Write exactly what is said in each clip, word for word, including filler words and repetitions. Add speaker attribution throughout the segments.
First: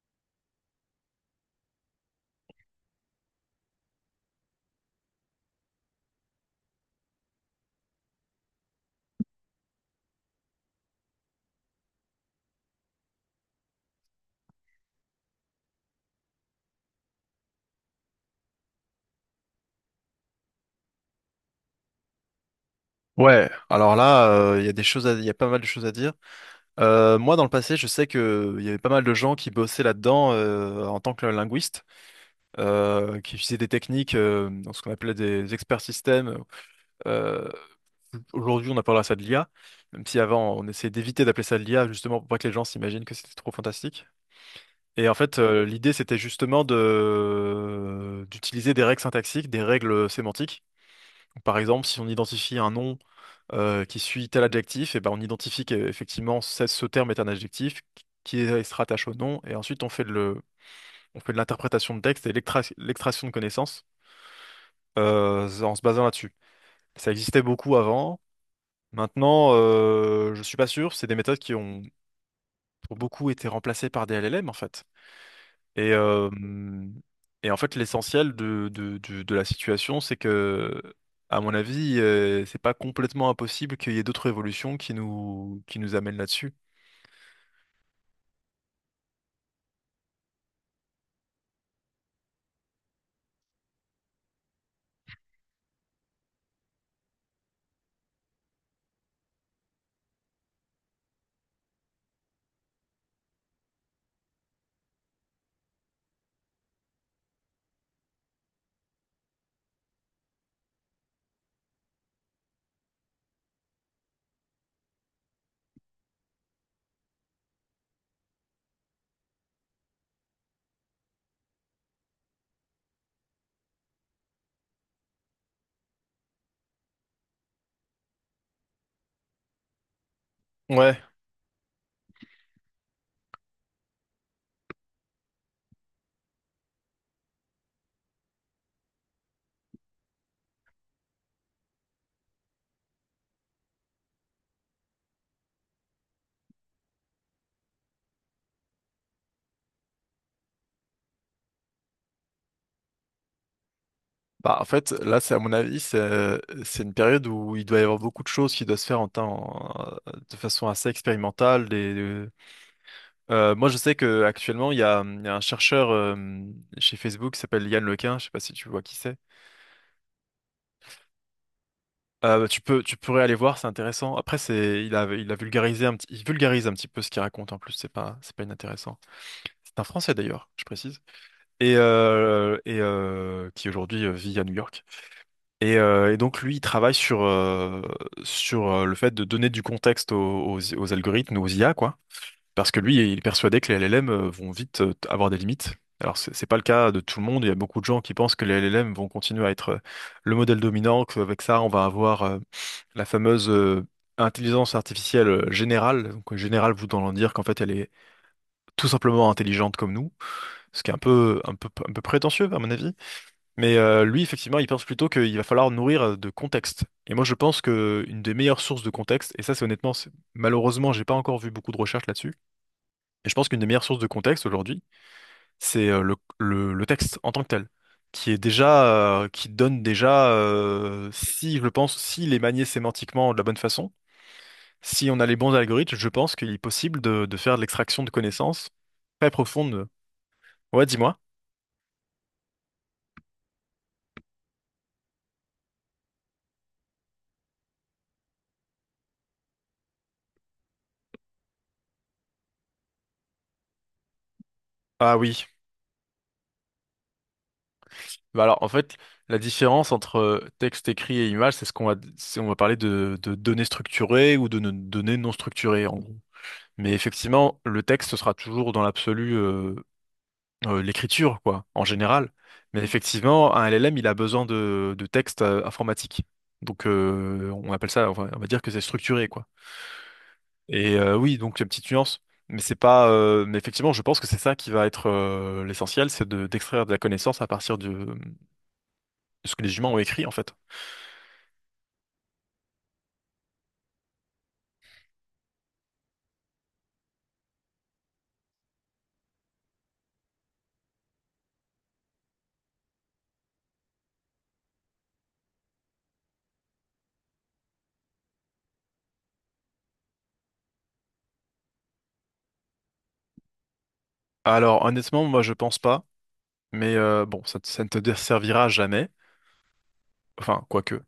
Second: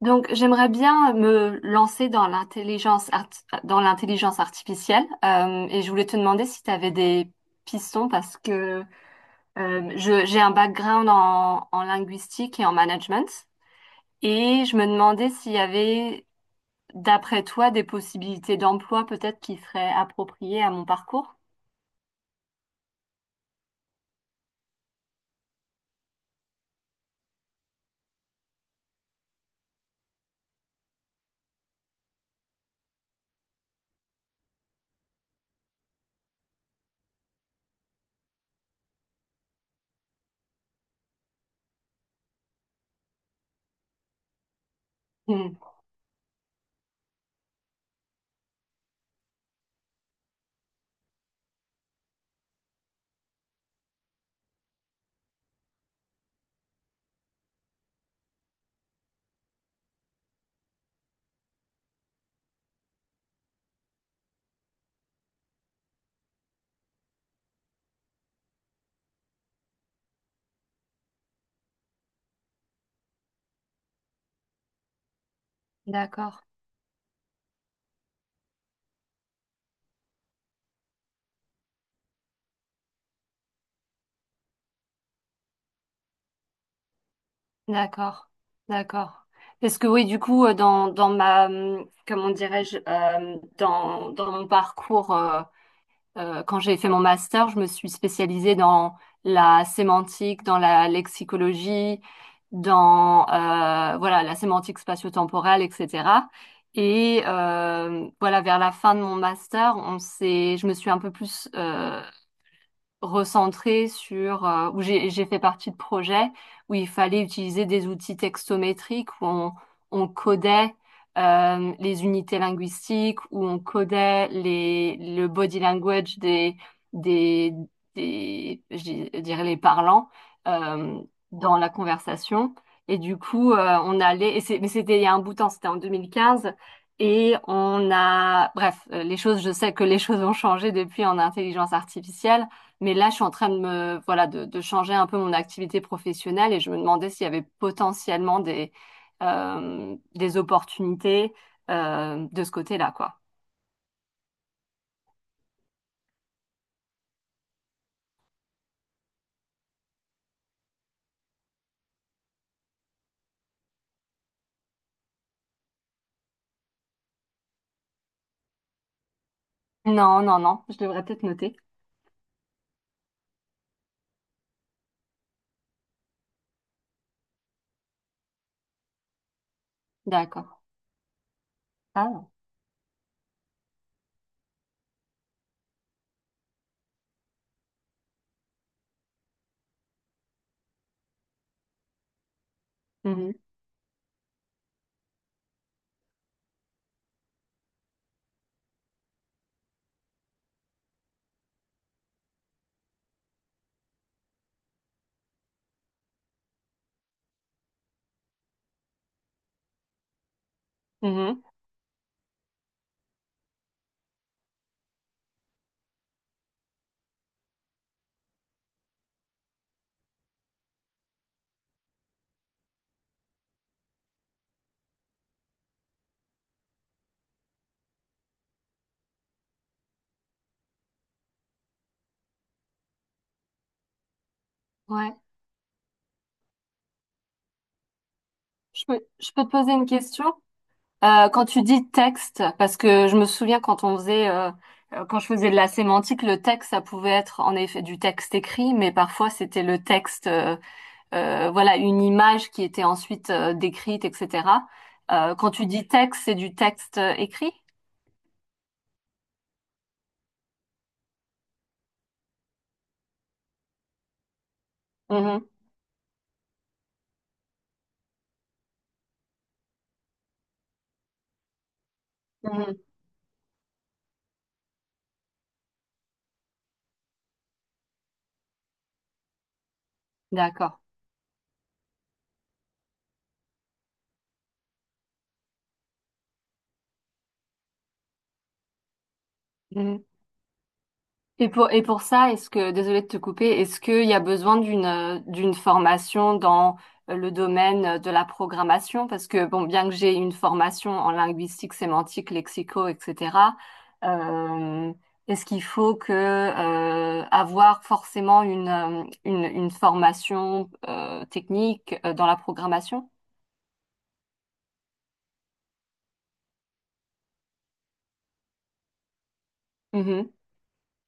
Speaker 1: Donc, j'aimerais bien me lancer dans l'intelligence art- dans l'intelligence artificielle, euh, et je voulais te demander si tu avais des pistons parce que euh, je- j'ai un background en, en linguistique et en management, et je me demandais s'il y avait, d'après toi, des possibilités d'emploi peut-être qui seraient appropriées à mon parcours.
Speaker 2: Ouais, alors là, euh, il y a des choses, à- il y a pas mal de choses à dire. Euh, moi, dans le passé, je sais que il y avait pas mal de gens qui bossaient là-dedans euh, en tant que linguiste, euh, qui utilisaient des techniques, euh, dans ce qu'on appelait des experts systèmes. Euh, Aujourd'hui, on appellera ça de l'I A, même si avant, on essayait d'éviter d'appeler ça de l'I A, justement pour pas que les gens s'imaginent que c'était trop fantastique. Et en fait,
Speaker 1: Hmm.
Speaker 2: euh, l'idée, c'était justement de d'utiliser des règles syntaxiques, des règles sémantiques par exemple, si on identifie un nom euh, qui suit tel adjectif, et ben on identifie qu'effectivement ce ce terme est un adjectif qui est- se rattache au nom, et ensuite on fait de le, on fait de l'interprétation de texte et l'extra- l'extraction de connaissances euh, en se basant là-dessus. Ça existait beaucoup avant. Maintenant, euh, je suis pas sûr. C'est des méthodes qui ont pour beaucoup été remplacées par des L L M en fait. Et, euh,
Speaker 1: D'accord,
Speaker 2: et en fait, l'essentiel de, de, du- de la situation, c'est que, à mon avis, euh, c'est pas complètement impossible qu'il y ait d'autres révolutions qui nous, qui nous amènent là-dessus.
Speaker 1: d'accord, d'accord. Parce que oui, du coup, euh, dans, dans ma, hum, comment dirais-je, euh, dans, dans mon parcours. Euh, quand j'ai fait mon master, je me suis spécialisée dans la sémantique, dans la lexicologie, dans euh, voilà, la sémantique spatio-temporelle, et cetera. Et euh, voilà, vers la fin de mon master, on s'est, je me suis un peu plus, euh, recentrée sur, euh, où j'ai j'ai fait partie de projets où il fallait utiliser des outils textométriques où on, on codait, euh, les unités linguistiques où on codait les le body language des des des je dis- je dirais les parlants, euh,
Speaker 2: Ouais.
Speaker 1: dans la conversation. Et du coup, euh, on allait et c'est- mais c'était il y a un bout de temps, c'était en deux mille quinze. Et on a, bref, euh, les choses, je sais que les choses ont changé depuis en intelligence artificielle, mais là, je suis en train de me, voilà, de, de changer un peu mon activité professionnelle, et je me demandais s'il y avait potentiellement des, euh, des opportunités, euh, de ce côté-là, quoi.
Speaker 2: Bah, en fait, là, c'est à mon avis, c'est c'est une période où il doit y avoir beaucoup de choses qui doivent se faire en, temps- en- de façon assez expérimentale. Des- des- Euh, moi, je sais que actuellement, il y a, il y a un chercheur euh, chez Facebook qui s'appelle Yann Lequin. Je sais pas si tu vois qui c'est.
Speaker 1: Non, non, non, je devrais peut-être noter.
Speaker 2: Euh, tu peux, tu pourrais aller voir, c'est intéressant. Après, c'est, il a, il a vulgarisé un petit, il vulgarise un petit peu ce qu'il raconte en plus. C'est pas, c'est pas inintéressant. C'est un Français
Speaker 1: D'accord.
Speaker 2: d'ailleurs, je précise, et
Speaker 1: Ah.
Speaker 2: euh, et euh, qui aujourd'hui euh, vit à New York. Et, euh, et donc lui, il travaille sur euh, sur euh, le fait de donner du contexte aux, aux, aux algorithmes, aux I A, quoi. Parce que lui, il est
Speaker 1: Mhm,
Speaker 2: persuadé que les L L M euh, vont vite euh, avoir des limites. Alors, c'est c'est pas le cas de tout le monde. Il y a beaucoup de gens qui pensent que les L L M vont continuer à être euh, le modèle dominant, qu'avec ça, on va avoir euh, la fameuse euh, intelligence artificielle euh, générale. Donc, euh, générale voulant dire qu'en fait, elle est tout simplement intelligente comme nous, ce qui est un peu,
Speaker 1: mhm.
Speaker 2: un peu, un peu prétentieux, à mon avis. Mais euh, lui, effectivement, il pense plutôt qu'il va falloir nourrir euh, de contexte. Et moi, je pense que une des meilleures sources de contexte, et ça, c'est honnêtement, c'est- malheureusement, j'ai pas encore vu beaucoup de recherches là-dessus, et je pense qu'une des meilleures sources de contexte aujourd'hui, c'est euh, le, le- le texte en tant que tel, qui est déjà, euh, qui donne déjà, euh, si je le pense, s'il est manié sémantiquement de la bonne façon, si
Speaker 1: Ouais.
Speaker 2: on a les bons algorithmes, je pense qu'il est possible de, de faire de l'extraction de connaissances
Speaker 1: Je peux,
Speaker 2: très
Speaker 1: je peux te poser une
Speaker 2: profondes.
Speaker 1: question?
Speaker 2: Ouais, dis-moi.
Speaker 1: Euh, quand tu dis texte, parce que je me souviens quand on faisait, euh, euh, quand je faisais de la sémantique, le texte, ça pouvait être en effet du texte écrit, mais parfois c'était le texte, euh, euh, voilà, une image qui était ensuite, euh, décrite, et cetera.
Speaker 2: Ah
Speaker 1: Euh,
Speaker 2: oui.
Speaker 1: quand tu dis texte, c'est du texte euh, écrit?
Speaker 2: Bah alors, en fait, la différence entre euh, texte écrit et image, c'est ce qu'on va, c'est- on va parler de, de données structurées ou de no- données non
Speaker 1: Mhm,
Speaker 2: structurées, en gros. Mais effectivement, le texte sera toujours dans l'absolu euh, euh, l'écriture, quoi, en général.
Speaker 1: mhm.
Speaker 2: Mais effectivement, un L L M, il a besoin de, de texte euh, informatique. Donc, euh, on appelle ça, enfin, on va dire que c'est structuré, quoi.
Speaker 1: D'accord.
Speaker 2: Et euh, oui, donc, une petite nuance. Mais c'est pas, euh, Mais effectivement, je pense que c'est ça qui va être euh, l'essentiel, c'est de, d'extraire de la connaissance à partir de de ce que les humains ont
Speaker 1: Mhm.
Speaker 2: écrit, en fait.
Speaker 1: Et pour, et pour ça, est-ce que, désolée de te couper, est-ce qu'il y a besoin d'une euh, d'une formation dans, euh, le domaine de la programmation? Parce que, bon, bien que j'ai une formation en linguistique, sémantique, lexico, et cetera, euh, est-ce qu'il faut que, euh, avoir forcément une, euh, une, une formation, euh, technique, euh, dans la programmation?
Speaker 2: Alors, honnêtement, moi, je pense pas. Mais euh, bon, ça, te- ça ne te desservira jamais.
Speaker 1: Mhm.
Speaker 2: Enfin, quoique.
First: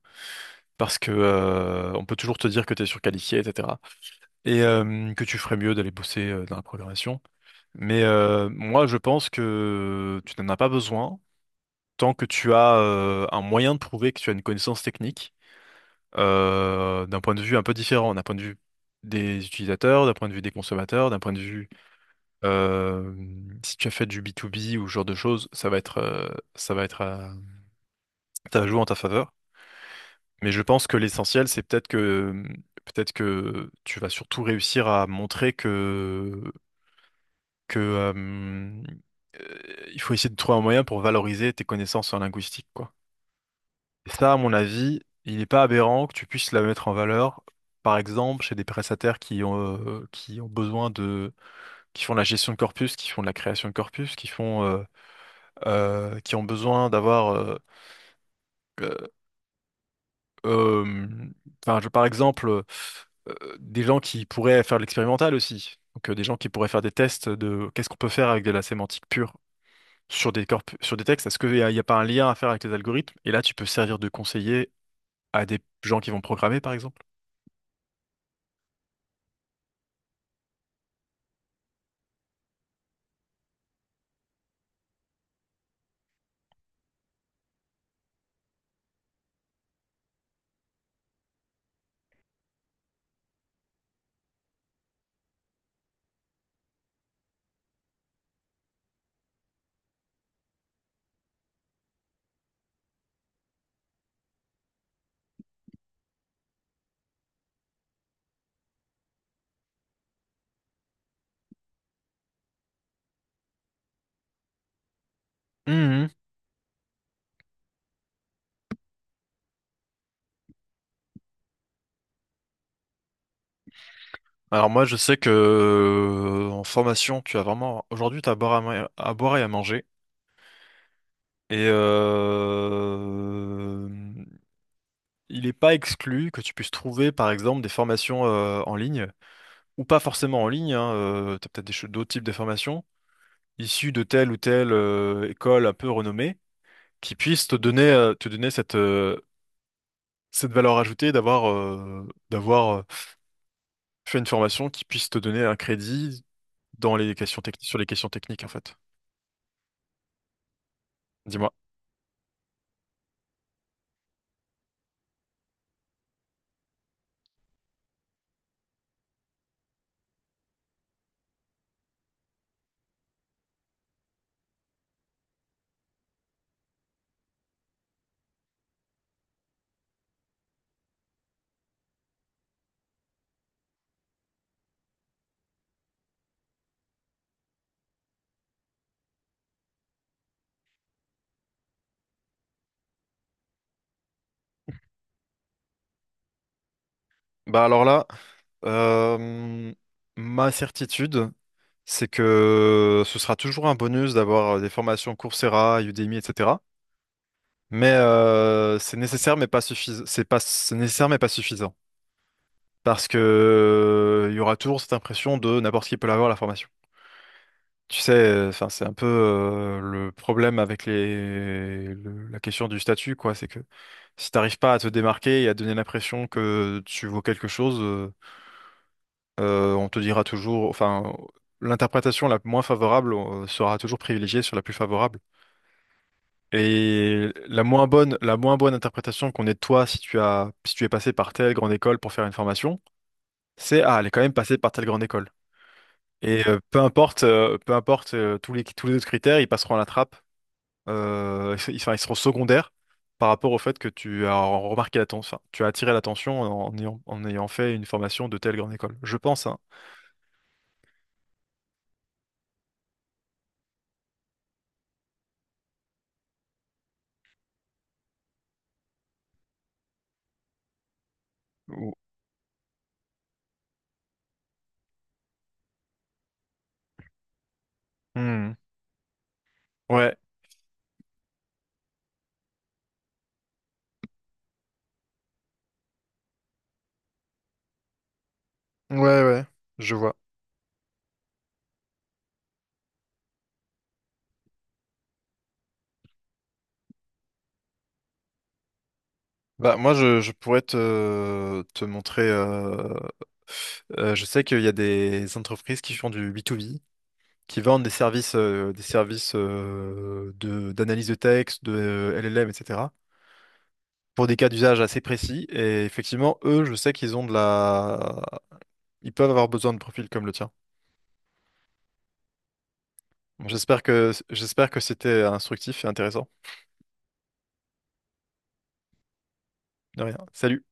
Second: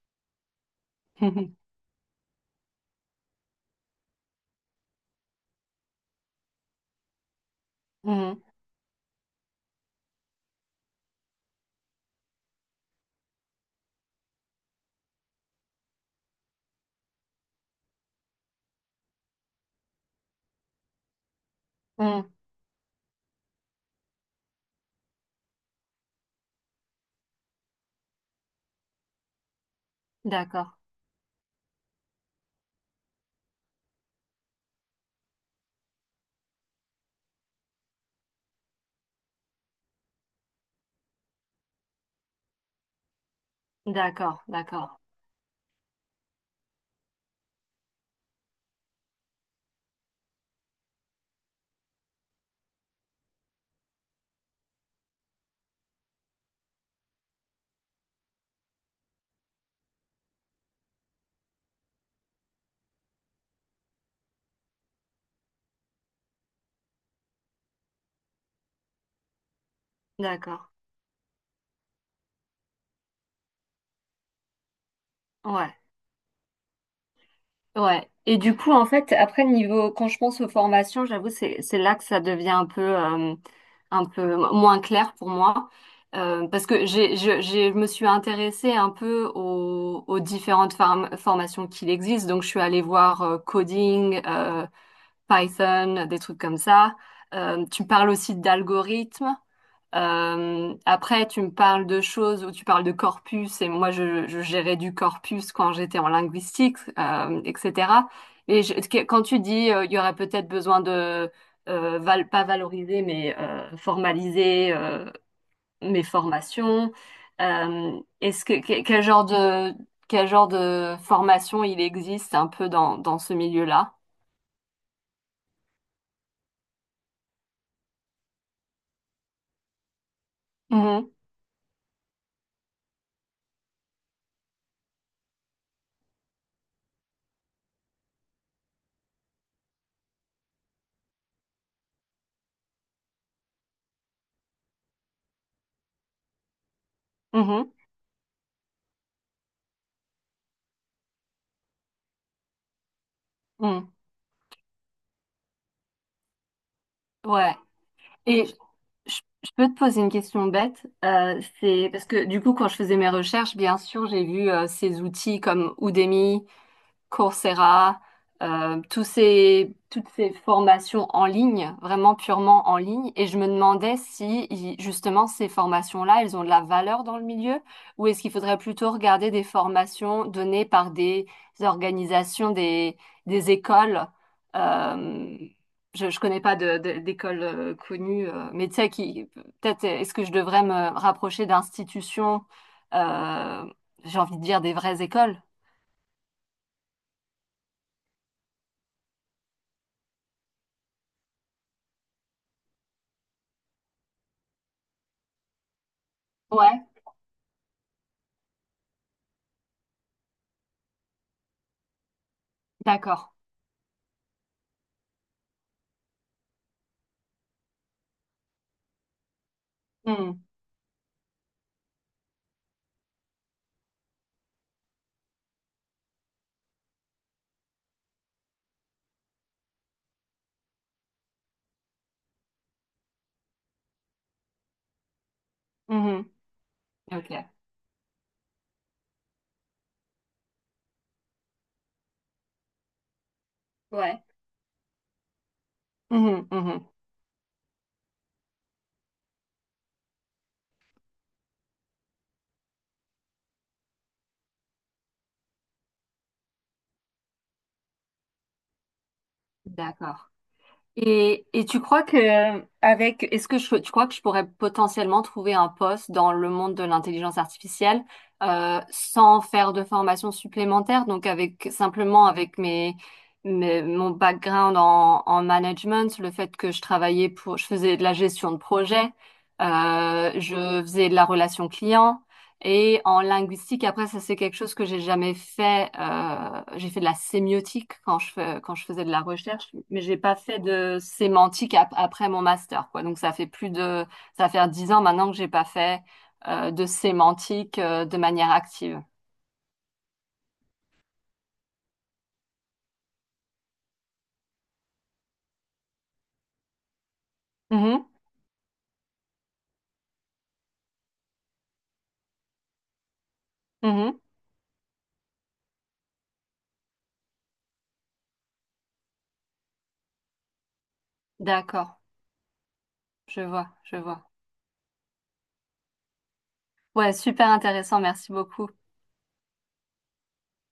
Speaker 2: Parce que euh, on peut toujours te dire que tu es surqualifié, et cetera. Et euh, que tu ferais mieux d'aller bosser euh, dans la programmation. Mais
Speaker 1: Mhm.
Speaker 2: euh, moi, je pense que tu n'en as pas besoin tant que tu as euh, un moyen de prouver que tu as une connaissance technique euh, d'un point de vue un peu différent, d'un point de vue des utilisateurs, d'un point de vue des consommateurs, d'un point de vue
Speaker 1: Mhm.
Speaker 2: euh, si tu as fait du B deux B ou ce genre de choses, ça va être, euh, ça va être euh, ça joue en ta faveur. Mais je
Speaker 1: D'accord,
Speaker 2: pense que l'essentiel, c'est peut-être que peut-être que tu vas surtout réussir à montrer que que euh, euh, il faut essayer de trouver un moyen pour valoriser tes connaissances en linguistique, quoi. Et ça, à
Speaker 1: d'accord,
Speaker 2: mon
Speaker 1: d'accord,
Speaker 2: avis, il n'est pas aberrant que tu puisses la mettre en valeur, par exemple, chez des prestataires qui ont euh, qui ont besoin de qui font de la gestion de corpus, qui font de la création de corpus, qui font euh, euh, qui ont besoin d'avoir euh, euh, euh, enfin, je- par exemple. Euh, des gens qui pourraient faire de l'expérimental aussi. Donc, euh, des gens qui pourraient faire des tests de qu'est-ce qu'on peut faire avec de la sémantique pure sur des
Speaker 1: d'accord.
Speaker 2: corps, sur des textes. Est-ce qu'il n'y a, y a pas un lien à faire avec les algorithmes? Et là, tu peux servir de conseiller à des
Speaker 1: Ouais.
Speaker 2: gens qui vont programmer, par exemple.
Speaker 1: Ouais. Et du coup, en fait, après, niveau, quand je pense aux formations, j'avoue, c'est, c'est là que ça devient un peu, euh, un peu moins clair pour moi. Euh, parce que j'ai, je, j'ai- je me suis intéressée un peu aux, aux différentes form- formations qu'il existe. Donc, je suis allée voir, euh, coding, euh, Python, des trucs comme ça. Euh, tu parles aussi d'algorithmes. Euh, après, tu me parles de choses où tu parles de corpus, et moi, je, je gérais du corpus quand j'étais en linguistique, euh, et cetera. Et je- que- quand tu dis, euh, il y aurait peut-être besoin de, euh, val- pas valoriser, mais euh, formaliser, euh, mes
Speaker 2: Mhm.
Speaker 1: formations, euh, est-ce que, que- quel genre de, quel genre de formation il existe un peu dans, dans ce milieu-là?
Speaker 2: Alors moi, je sais que euh, en formation, tu as vraiment aujourd'hui, tu as à boire, à, ma- à boire et à manger.
Speaker 1: Mhm,
Speaker 2: Et euh, il n'est pas exclu que tu puisses trouver, par exemple, des formations euh, en ligne, ou pas forcément en ligne, hein, tu as peut-être des ch- d'autres types de formations, issu de telle ou telle euh, école un peu renommée, qui puisse te
Speaker 1: mhm,
Speaker 2: donner, euh, te donner cette, euh, cette valeur ajoutée d'avoir euh, d'avoir euh,
Speaker 1: mhm.
Speaker 2: fait une formation qui puisse te donner un crédit dans les questions
Speaker 1: Ouais.
Speaker 2: techniques, sur les questions techniques,
Speaker 1: Et
Speaker 2: en fait.
Speaker 1: Je je peux te poser une question bête, euh,
Speaker 2: Dis-moi.
Speaker 1: c'est parce que du coup quand je faisais mes recherches, bien sûr j'ai vu, euh, ces outils comme Udemy, Coursera, euh, tous ces, toutes ces formations en ligne, vraiment purement en ligne. Et je me demandais si i- justement ces formations-là, elles ont de la valeur dans le milieu, ou est-ce qu'il faudrait plutôt regarder des formations données par des organisations, des, des écoles. euh, je, je connais pas de, de- d'école, euh, connue, euh, mais tu sais qui peut-être est-ce que je devrais me rapprocher d'institutions, euh, j'ai envie de dire des vraies écoles?
Speaker 2: Bah alors là, euh, ma certitude, c'est que ce sera toujours un bonus d'avoir euh, des formations Coursera, Udemy, et cetera.
Speaker 1: Ouais,
Speaker 2: Mais euh, c'est nécessaire, mais pas suffisant. C'est pas, c'est nécessaire, mais pas suffisant. Parce que
Speaker 1: d'accord.
Speaker 2: euh, il y aura toujours cette impression de n'importe qui peut l'avoir la formation. Tu sais, euh, enfin, c'est un peu euh, le
Speaker 1: Mhm.
Speaker 2: problème avec les le- la question du statut, quoi. C'est que si t'arrives pas à te démarquer et à donner l'impression que tu vaux quelque chose, euh, euh, on te dira toujours, enfin, l'interprétation la moins favorable euh, sera toujours privilégiée sur la plus favorable.
Speaker 1: Mhm.
Speaker 2: Et
Speaker 1: Ok.
Speaker 2: la moins bonne, la moins bonne interprétation qu'on ait de toi si tu as si tu es passé par telle grande école pour faire une formation, c'est ah, elle est quand
Speaker 1: Ouais.
Speaker 2: même passée par telle grande école. Et
Speaker 1: Mhm,
Speaker 2: euh, peu
Speaker 1: mhm.
Speaker 2: importe, euh, peu importe euh, tous les, tous les autres critères, ils passeront à la trappe. Euh, ils, enfin, ils seront secondaires par rapport au fait que tu as remarqué l'attention, enfin, tu as attiré l'attention en ayant, en ayant fait une formation de telle grande école. Je pense, hein.
Speaker 1: D'accord. Et, et tu crois que avec est-ce que je, tu crois que je pourrais potentiellement trouver un poste dans le monde de l'intelligence artificielle, euh, sans faire de formation supplémentaire, donc avec
Speaker 2: Ou-
Speaker 1: simplement avec mes, mes- mon background en, en management, le fait que je travaillais pour je faisais de la gestion
Speaker 2: Hmm.
Speaker 1: de projet,
Speaker 2: Ouais,
Speaker 1: euh, je faisais de la relation client. Et en linguistique, après, ça c'est quelque chose que j'ai jamais fait. euh, j'ai fait de la sémiotique quand je fais- quand je
Speaker 2: ouais,
Speaker 1: faisais de la
Speaker 2: ouais,
Speaker 1: recherche,
Speaker 2: je
Speaker 1: mais
Speaker 2: vois.
Speaker 1: j'ai pas fait de sémantique ap- après mon master, quoi. Donc ça fait plus de, ça va faire dix ans maintenant que j'ai pas fait euh, de sémantique, euh, de manière active.
Speaker 2: Bah, moi, je, je pourrais te, te montrer. Euh, euh, je sais qu'il y a des entreprises qui font du B deux B, qui vendent des
Speaker 1: Mhm,
Speaker 2: services, euh, des services euh, de, d'analyse de texte, de L L M, et cetera
Speaker 1: mhm.
Speaker 2: pour des cas d'usage assez précis. Et effectivement, eux, je sais qu'ils ont de la... Ils peuvent avoir besoin de profils comme le tien.
Speaker 1: D'accord, je vois,
Speaker 2: J'espère
Speaker 1: je
Speaker 2: que
Speaker 1: vois.
Speaker 2: j'espère que c'était instructif et intéressant.
Speaker 1: Ouais, super intéressant, merci beaucoup.
Speaker 2: De rien. Salut.